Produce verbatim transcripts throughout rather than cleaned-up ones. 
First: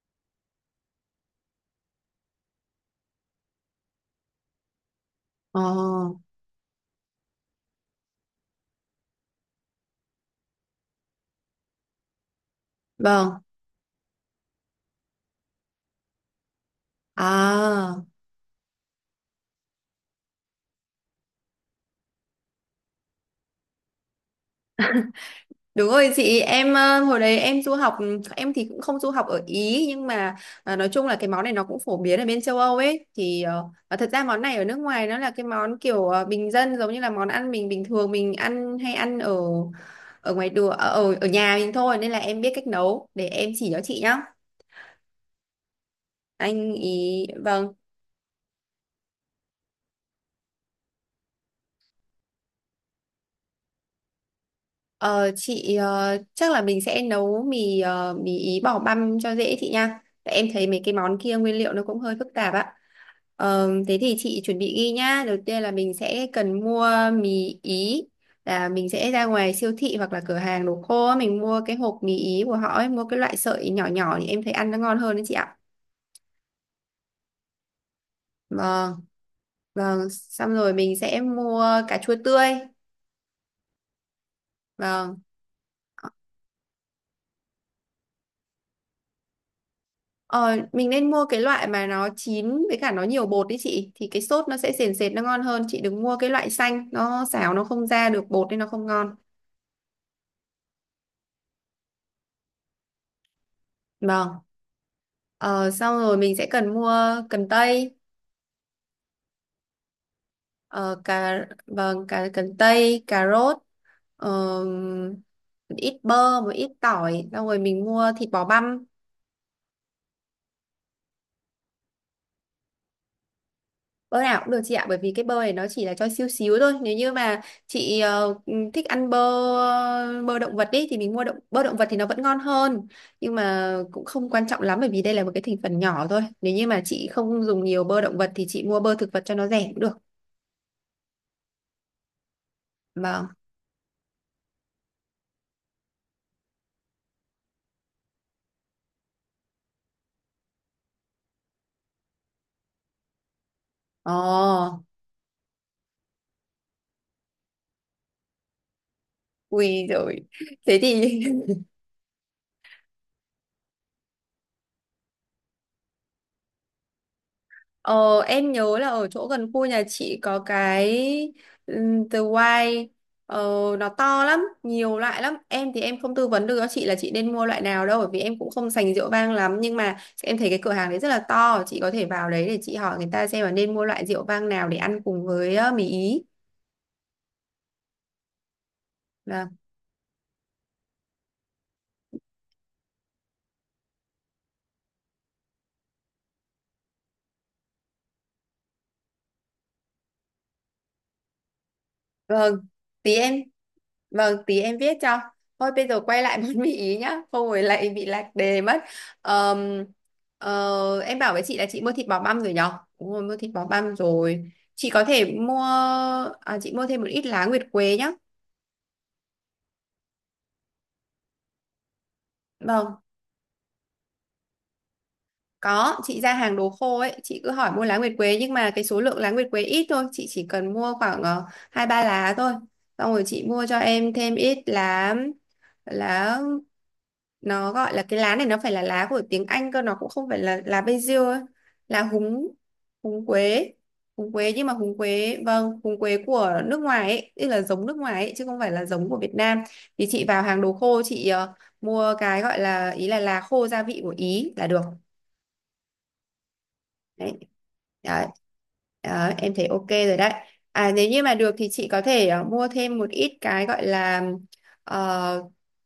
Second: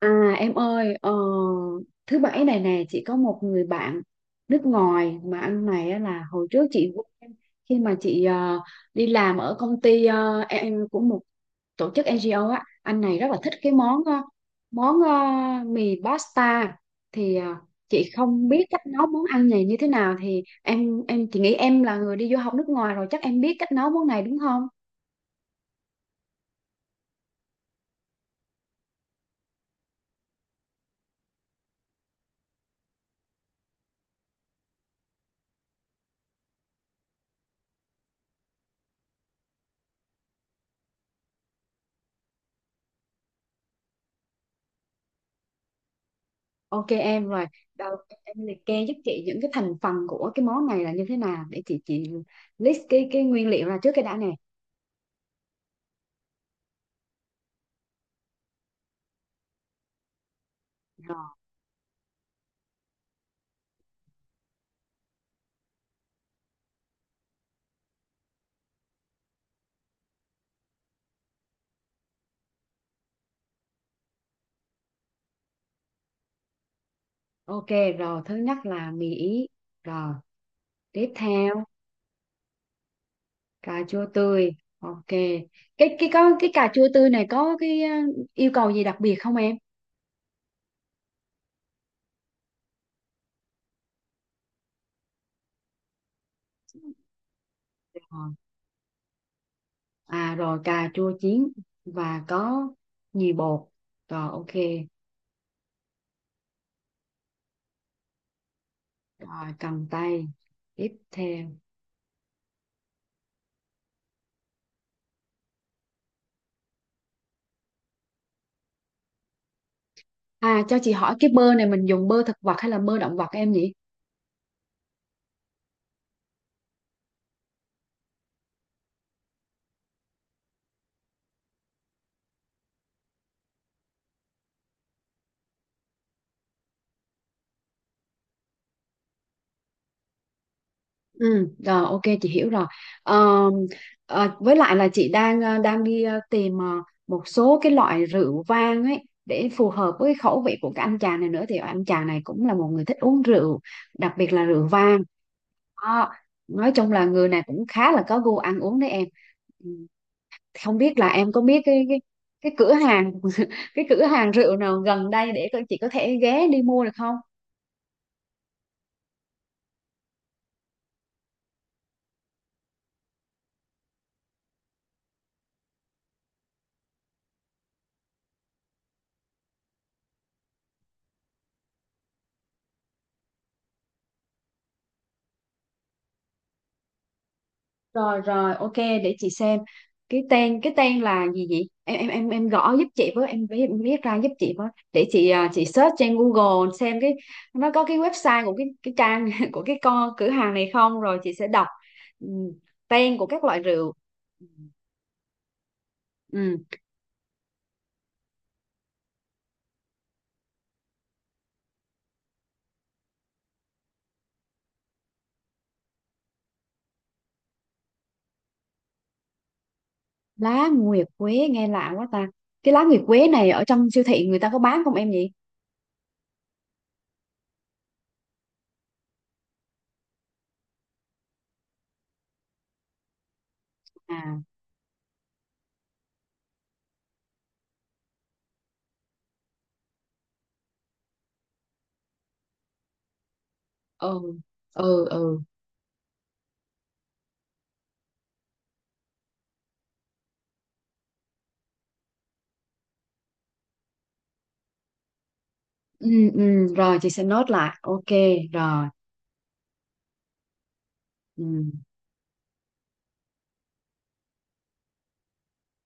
À em ơi, ờ, thứ bảy này nè chị có một người bạn nước ngoài mà Ờ, anh này á là hồi trước chị quen khi mà chị ờ, đi làm ở công ty ờ, em của một tổ chức en giê o á, anh này rất là vâng. thích cái món ờ, món ờ, mì pasta thì ờ, À, chị không biết cách nấu món ăn này như thế nào thì em em chị nghĩ em là người đi du học nước ngoài rồi chắc em biết cách nấu món này đúng không? đúng rồi chị, em ờ, hồi đấy em du học, em thì cũng không du học ở Ý nhưng mà à, nói chung là cái món này nó cũng phổ biến ở bên châu Âu ấy thì ờ, và thật ra món này ở nước ngoài nó là cái món kiểu ờ, bình dân giống như là món ăn mình bình thường mình ăn hay ăn ở ở ngoài đường ở ở ở nhà mình thôi nên là em biết cách nấu để em chỉ cho chị nhá. Anh Ok ý em rồi, vâng. đầu tiên em liệt kê giúp chị những cái thành phần của cái món này là như thế nào để chị chị list cái cái nguyên liệu ra trước cái đã nè. Ờ, chị ờ, chắc là mình sẽ nấu mì ờ, mì ý bỏ băm cho dễ chị nha. Tại em thấy mấy cái món Rồi, kia nguyên liệu nó cũng hơi phức tạp ạ. Ờ, thế thì chị chuẩn bị ghi nhá. Đầu tiên là mình sẽ cần mua mì ý là mình sẽ ra ngoài siêu thị hoặc là cửa hàng đồ khô á, mình mua cái hộp mì ý của họ ấy, mua cái loại sợi nhỏ nhỏ thì em thấy ăn nó ngon hơn đấy chị ạ. ok rồi, thứ nhất là Vâng, mì ý. vâng, Rồi, xong rồi mình tiếp sẽ mua theo cà chua tươi. cà chua tươi. Ok. Vâng. Cái cái có cái cà chua tươi này có cái ờ, yêu cầu gì đặc biệt không em? Ờ, mình nên mua cái loại mà nó chín với cả nó nhiều bột đấy chị thì cái sốt nó sẽ sền sệt nó ngon hơn, chị đừng mua cái loại xanh nó xào nó không ra được Rồi. bột nên nó không ngon. À rồi cà chua chín và có nhì bột. Rồi Vâng. ok. ờ, Xong rồi mình sẽ cần mua cần tây, Rồi cầm tay. Tiếp ờ, cà theo. vâng cà cần tây, cà rốt, ờ, một ít bơ, một ít tỏi, xong rồi mình mua thịt bò băm. À cho chị hỏi cái bơ này mình dùng bơ thực vật hay là bơ động vật em nhỉ? Bơ nào cũng được chị ạ, bởi vì cái bơ này nó chỉ là cho xíu xíu thôi. Nếu như mà chị ờ, thích ăn bơ bơ động vật đi thì mình mua động bơ động vật thì nó vẫn ngon hơn. Nhưng mà cũng không quan trọng lắm bởi vì đây là một cái thành phần nhỏ thôi. Nếu như mà chị không dùng nhiều bơ động vật thì chị mua bơ thực vật cho nó rẻ cũng được. Ừ, rồi ok chị hiểu rồi. Vâng. Ờ, ờ, với lại là chị đang ờ, đang đi ờ, tìm ờ, một số cái loại rượu vang ấy để phù hợp với cái khẩu vị của cái anh chàng này nữa thì anh chàng này cũng là một người thích uống rượu, Ồ, đặc biệt là rượu vang. Đó. Nói chung là người này cũng khá là có gu ăn uống đấy em. Ừ, ui rồi. không Thế biết là thì em có biết cái cái cái cửa hàng cái cửa hàng rượu nào gần đây để coi chị có thể ghé đi mua được không? Ờ, em nhớ là ở chỗ gần khu nhà chị có cái ừm, The White, ờ, nó to lắm, nhiều loại lắm. Em thì em không tư vấn được cho chị là chị nên mua loại nào đâu bởi vì em cũng không sành rượu vang lắm nhưng mà em thấy cái cửa hàng đấy rất là to, chị có thể vào đấy để chị hỏi người ta xem là nên mua loại rượu vang nào để ăn cùng với ờ, mì Ý. Rồi rồi, ok để chị Vâng. xem. Cái tên cái tên là gì vậy? Em em em em gõ giúp chị với, em viết em viết ra giúp chị với. Để chị à, chị search trên Google xem cái nó có cái website của cái cái trang của cái con cửa hàng này không rồi chị sẽ đọc ừ, Vâng. Thì tên của em các loại rượu. vâng, tí em viết cho. Thôi bây giờ quay lại món Ừ, mì ý nhá, không rồi lại bị lạc đề mất. Ờm, ờ, em bảo với chị là chị mua thịt bò băm rồi nhở? Đúng rồi, mua thịt bò băm rồi. Chị có thể mua, à, chị mua thêm một ít lá nguyệt quế nhá. lá nguyệt quế nghe lạ quá ta. Cái lá Vâng, nguyệt quế này ở trong siêu thị người ta có bán không em nhỉ? có, chị ra hàng đồ khô ấy, chị cứ hỏi mua lá nguyệt quế nhưng mà cái số lượng lá nguyệt quế ít thôi, chị chỉ cần mua khoảng ờ, hai ba lá thôi. Xong rồi chị mua cho em thêm À, ít lá, lá nó gọi là cái lá này nó phải là lá của tiếng Anh cơ, nó cũng không phải là lá basil ấy. Là húng, húng quế ừ, húng quế nhưng mà húng ừ, quế ừ. vâng húng quế của nước ngoài ấy, tức là giống nước ngoài ấy chứ không phải là giống của Việt Nam. Thì chị vào hàng đồ khô chị ờ, mua cái gọi là ý là lá khô gia vị của Ý là được. Ừ, ừ, rồi chị sẽ đấy nốt lại. Ok, đấy rồi. Đó, em thấy ok rồi đấy. À, nếu như mà Ừ. được thì chị có thể ờ, mua thêm một ít cái gọi là ờ,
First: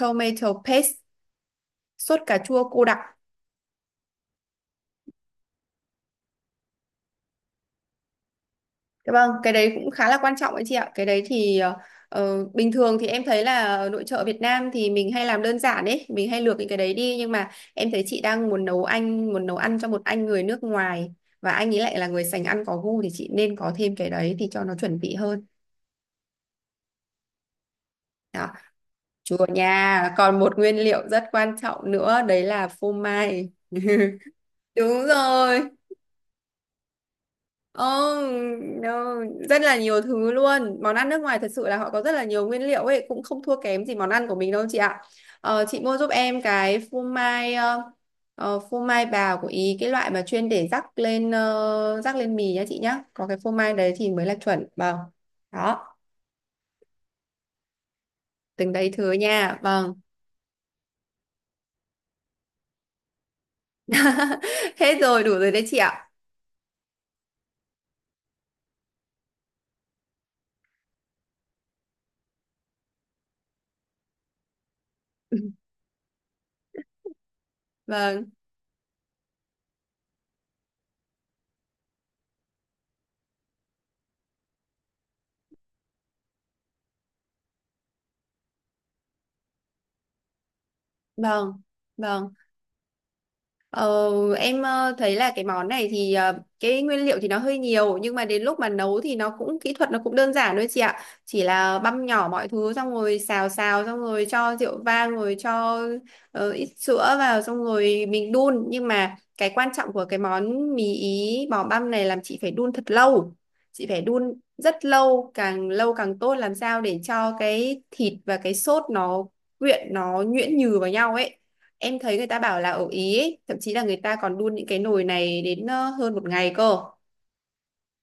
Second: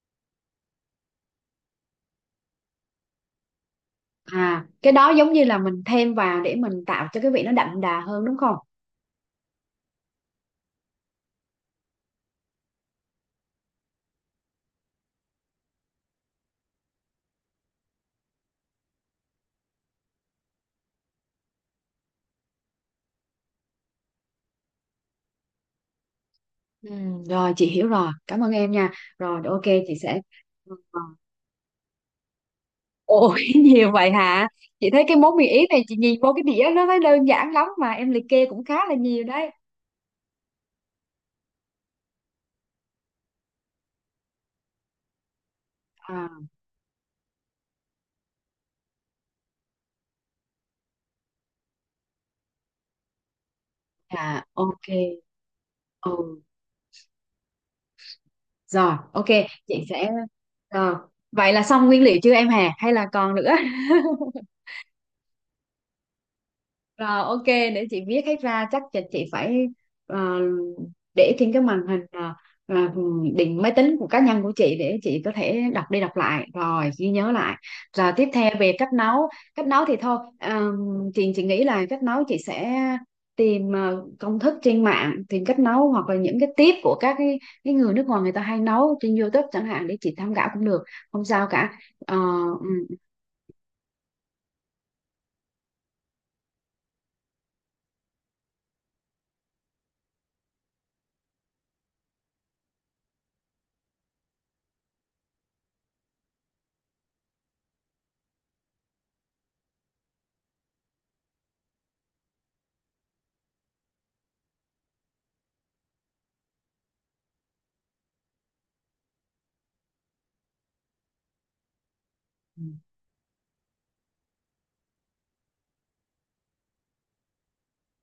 tomato paste, sốt cà chua cô đặc. À, cái đó giống như là mình thêm vào để mình tạo cho cái vị nó đậm đà hơn đúng không? Dạ vâng, cái đấy cũng khá là quan trọng đấy chị ạ. Cái đấy thì ờ, ờ, bình thường thì em thấy là ở nội trợ Việt Nam thì mình hay làm đơn giản đấy, mình hay luộc những cái đấy đi nhưng mà em thấy chị đang muốn nấu anh muốn nấu ăn cho một anh người nước ngoài và anh ấy lại là người sành ăn có gu thì chị nên có thêm cái đấy thì cho nó chuẩn vị hơn. Ừ, rồi chị hiểu rồi, cảm Đó, ơn em nha. Rồi chùa ok chị nha. sẽ. Còn một nguyên Ờ. liệu rất quan trọng nữa đấy là phô Ôi mai. nhiều vậy hả? Chị Đúng thấy cái món mì ý rồi. này chị nhìn vô cái đĩa nó thấy đơn giản lắm Ồ, mà em liệt kê cũng khá là no, nhiều đấy. rất là nhiều thứ luôn. Món ăn nước ngoài thật sự là họ có rất là nhiều nguyên liệu ấy, cũng không thua kém gì món ăn của mình đâu chị ạ. Ờ, chị mua giúp À, em cái phô mai, ờ, ờ, phô mai bào của Ý, cái loại mà chuyên để rắc lên ờ, rắc lên mì nhá chị nhá. Có cái phô mai đấy thì mới là à chuẩn. ok. Vâng. Đó, Ừ, từng đấy rồi thứ ok nha. chị Vâng. sẽ rồi. Vậy là xong nguyên liệu chưa em Hà hay là còn nữa? Hết rồi, đủ rồi đấy chị ạ. Rồi ok để chị viết hết ra chắc là chị phải ờ, để trên cái màn hình ờ, ờ, định máy tính của cá nhân của chị để chị có thể đọc đi đọc lại rồi ghi nhớ lại, rồi tiếp Vâng, theo về cách nấu. Cách nấu thì thôi ờm, chị chị nghĩ là cách nấu chị sẽ tìm ờ, công thức trên mạng, tìm cách nấu hoặc là những cái tip của các cái, cái người nước ngoài người ta hay nấu trên YouTube chẳng hạn để chị tham khảo cũng được, không sao vâng, cả. Ờ, vâng. ừ, Ờ, em ờ, thấy là cái món này thì ờ, cái nguyên liệu thì nó hơi nhiều nhưng mà đến lúc mà nấu thì nó cũng kỹ thuật nó cũng đơn giản thôi chị ạ. Chỉ là băm nhỏ mọi thứ xong rồi xào xào xong rồi cho rượu vang rồi cho ờ, ít sữa vào xong rồi mình đun nhưng mà cái quan trọng của cái món mì Ý bò băm này làm chị phải đun thật lâu. Chị phải đun rất lâu, càng lâu càng tốt, làm sao để cho cái thịt và cái sốt nó quyện nó nhuyễn nhừ vào nhau ấy. Em thấy người ta bảo ừ. là ở Ý ấy, thậm chí là người ta còn đun những cái nồi này đến ờ, hơn một ngày cơ.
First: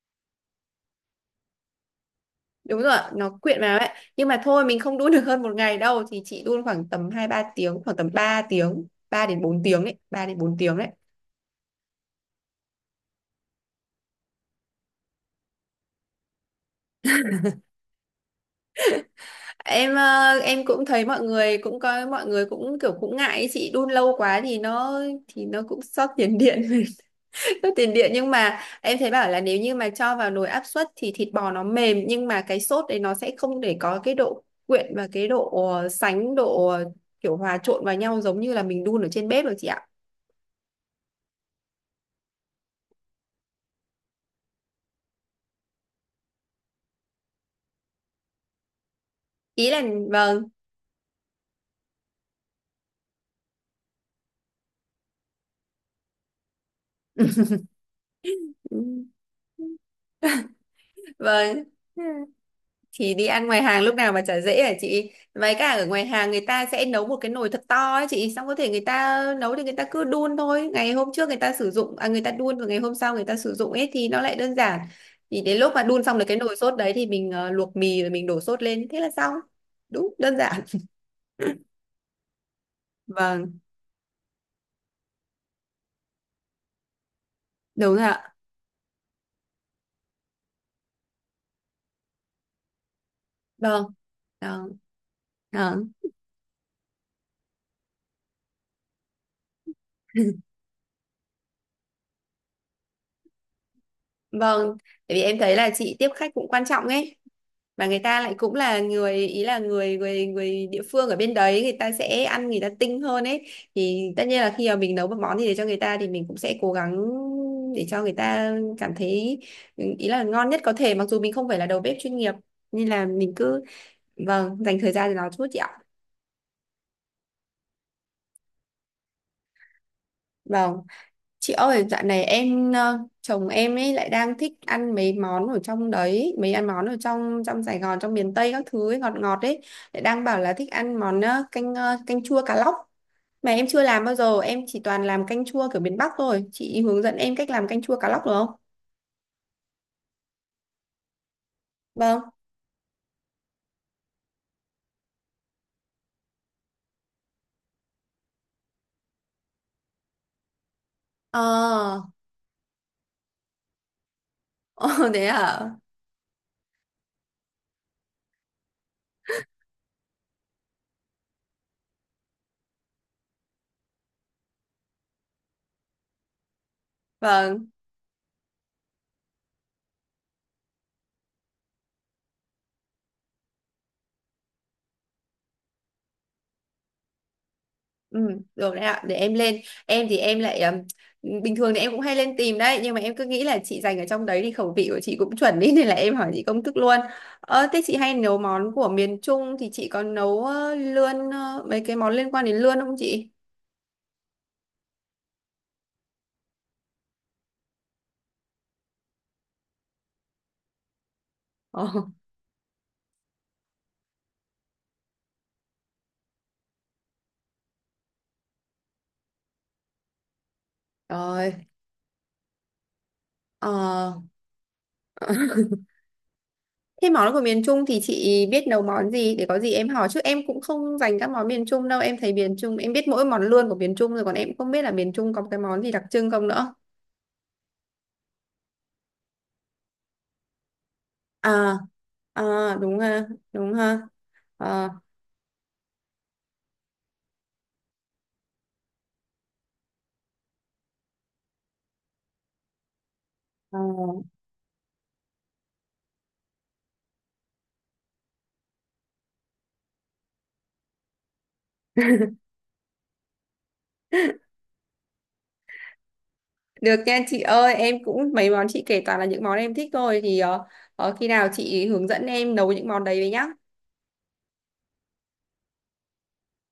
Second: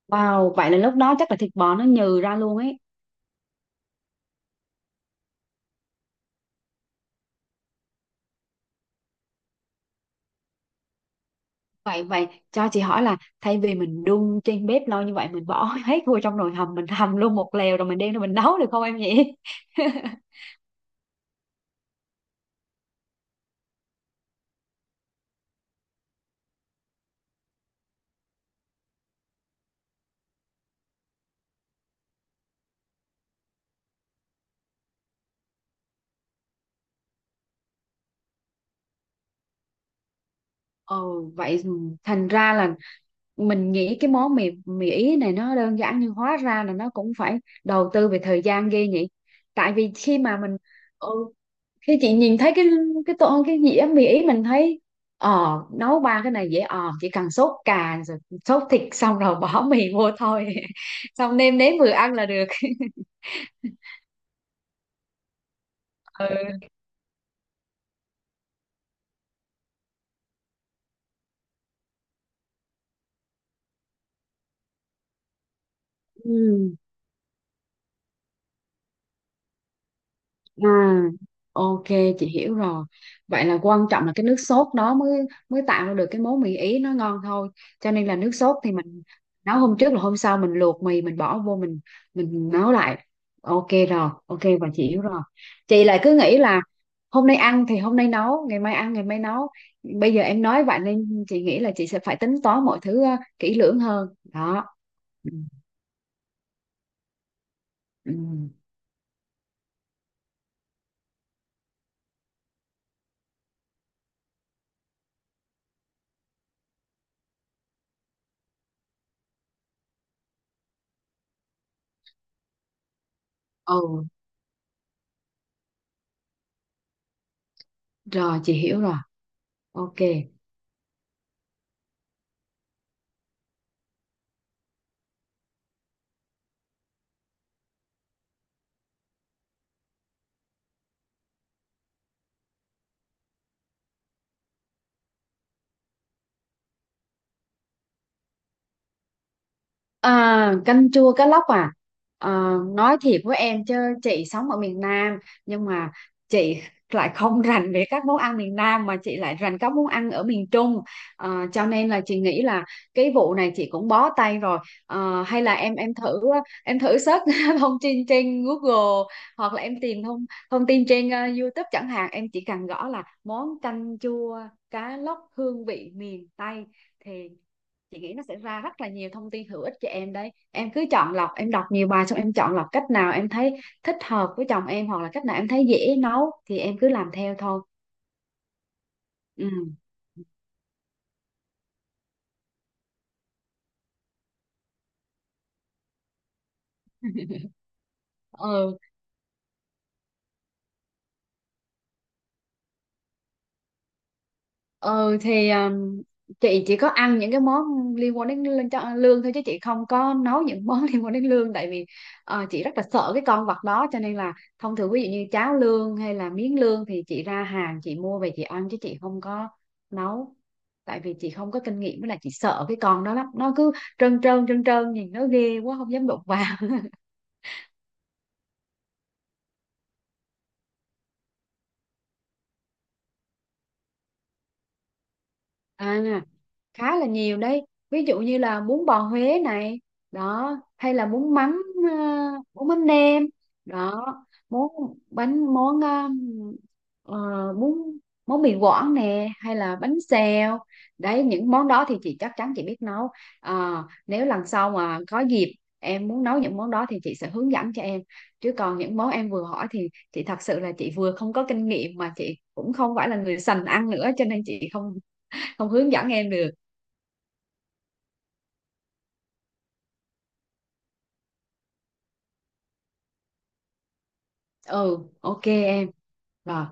Wow, vậy là lúc đó chắc là thịt bò nó nhừ ra luôn ấy. Đúng rồi ạ, nó quyện vào ấy, nhưng mà thôi mình không đun được hơn một ngày đâu thì chị đun khoảng tầm hai ba tiếng, khoảng tầm ba tiếng ba đến bốn tiếng đấy, ba đến bốn tiếng đấy Vậy vậy cho chị hỏi là thay vì mình đun trên bếp lâu như vậy mình bỏ hết vô trong nồi hầm mình hầm luôn một lèo rồi mình đem ra mình nấu được không em nhỉ? em ờ, em cũng thấy mọi người cũng có mọi người cũng kiểu cũng ngại ấy, chị đun lâu quá thì nó thì nó cũng xót tiền điện sốt tiền điện nhưng mà em thấy bảo là nếu như mà cho vào nồi áp suất thì thịt bò nó mềm nhưng mà cái sốt đấy nó sẽ không để có cái độ quyện và cái độ ờ, sánh độ ờ, kiểu hòa trộn vào nhau giống như là mình đun ở trên bếp được chị ạ Ồ vậy, thành ra là mình nghĩ cái món mì mì ý này nó đơn giản nhưng hóa ra là nó cũng phải đầu tư về thời gian ghê nhỉ. ý Tại là vì khi vâng mà mình, ừ, khi chị nhìn thấy cái cái tô cái dĩa mì ý mình thấy, ờ nấu ba cái này dễ, ờ chỉ cần sốt cà rồi sốt Ừ, thịt xong rồi bỏ mì vô thôi xong nêm vâng, nếm vừa ăn là được. thì đi ăn ngoài hàng lúc nào mà chả dễ hả chị, với cả ở ngoài hàng người ta Ừ. sẽ nấu một cái nồi thật to ấy chị, xong có thể người ta nấu thì người ta cứ đun thôi, ngày hôm trước người ta sử dụng à, người ta đun và ngày hôm sau người ta sử dụng ấy thì nó lại đơn giản. Thì đến lúc mà đun xong được cái nồi Ừ. sốt đấy thì mình ờ, luộc mì rồi mình đổ sốt lên thế là xong. Đúng, đơn giản. À, ok chị hiểu rồi. Vậy là Vâng, quan trọng là cái nước sốt đó mới mới tạo ra được cái món mì Ý nó ngon thôi. Cho đúng rồi nên là nước ạ. sốt thì mình nấu hôm trước là hôm sau mình luộc mì mình bỏ vô mình mình nấu lại. Ok Vâng rồi, ok và vâng chị hiểu rồi. Chị vâng lại cứ nghĩ là hôm nay ăn thì hôm nay nấu, ngày mai ăn ngày mai nấu. Bây giờ em nói vậy nên chị nghĩ là chị sẽ phải tính toán mọi thứ ờ, kỹ lưỡng hơn. Đó. Vâng, tại vì Ừ. em thấy là chị tiếp khách cũng quan trọng ấy. Mà người Ừ, ta lại cũng là người ý là người người người địa phương ở bên đấy, người ta sẽ ăn người ta tinh hơn ấy, thì tất nhiên là khi mà mình nấu một món gì để cho người ta thì mình cũng sẽ cố gắng để cho người ta cảm thấy, ừ, ý là ngon nhất có thể, mặc dù mình không phải là đầu bếp chuyên nghiệp nên là mình cứ, ừ, vâng, dành thời gian cho nó chút chị ạ. rồi chị hiểu rồi. Ok. Vâng. Chị ơi, dạo này em ờ, chồng em ấy lại đang thích ăn mấy món ở trong đấy, mấy ăn món ở trong trong Sài Gòn, trong miền Tây các thứ ấy, ngọt ngọt ấy, lại đang bảo là thích ăn món ờ, canh ờ, canh chua cá lóc. Mà em chưa làm bao giờ, em chỉ toàn làm canh chua kiểu miền Bắc thôi. Chị hướng dẫn em cách làm canh chua cá lóc được không? À, canh chua cá lóc à? Vâng. Ờ, nói thiệt với em chứ chị sống ở miền Nam nhưng mà chị lại không rành về các món ăn miền Nam mà chị lại rành các món ăn ở miền Trung. Ờ, Ờ, cho nên là chị nghĩ là cái vụ này chị cũng bó tay rồi. Ồ, Ờ, thế hay là à? em em thử, em thử search thông tin trên Google hoặc là em tìm thông thông tin trên ờ, YouTube chẳng hạn, em chỉ cần gõ là món canh chua cá lóc hương vị miền Tây thì Vâng, chị nghĩ nó sẽ ra rất là nhiều thông tin hữu ích cho em đấy, em cứ chọn lọc, em đọc nhiều bài xong em chọn lọc cách nào em thấy thích hợp với chồng em hoặc là cách nào em thấy dễ nấu thì em cứ làm theo thôi. ừ, được đấy ạ, để em Ừ. lên. Em thì em lại ừm, bình thường thì em cũng hay lên tìm đấy, nhưng mà em cứ nghĩ là chị dành ở trong đấy thì khẩu vị của chị cũng chuẩn ý nên là em hỏi chị công thức luôn. Ờ, thế chị hay nấu món Ừ. của miền Trung thì chị có nấu ờ, lươn ờ, mấy cái món liên quan đến lươn không chị? ừ thì um, chị chỉ có ăn những cái món liên quan đến lương, cho- lương thôi chứ chị không có nấu những món liên quan đến lương. Tại Ờ, vì ờ, chị rất là sợ cái con vật đó cho nên là thông thường ví dụ như cháo lương hay là miếng lương thì chị ra hàng chị mua về chị ăn chứ chị không có nấu, tại vì chị không rồi. có kinh nghiệm với lại chị sợ cái con đó lắm, nó cứ Ờ. trơn trơn trơn trơn nhìn nó ghê quá không dám đụng vào. Thế món của miền Trung thì chị biết nấu món gì để có gì em hỏi, chứ em cũng không dành các món miền Trung đâu, em thấy miền Trung em biết mỗi món lươn của miền Trung rồi còn em cũng không biết là miền Trung có cái món gì À, đặc trưng không nữa. khá là nhiều đấy, ví dụ như là bún bò Huế này, đó, hay là bún mắm, à, ờ, bún À, mắm đúng nêm, ha đúng đó, ha. món Ờ, bánh, món ờ, ờ, bún món mì Quảng nè hay là bánh xèo, đấy những món đó thì chị chắc chắn chị biết nấu. ờ. Ờ, nếu lần sau mà có dịp em muốn nấu những món đó thì chị sẽ hướng dẫn cho em, chứ còn những món em vừa hỏi thì chị thật sự là chị vừa không có kinh nghiệm mà chị cũng không phải là người sành ăn nữa cho nên chị không không hướng dẫn em được. Được nha chị ơi, em cũng mấy món chị kể toàn là những món em thích thôi thì ờ, ờ, khi nào chị hướng dẫn em nấu những món đấy với nhá. Ừ ok em, rồi.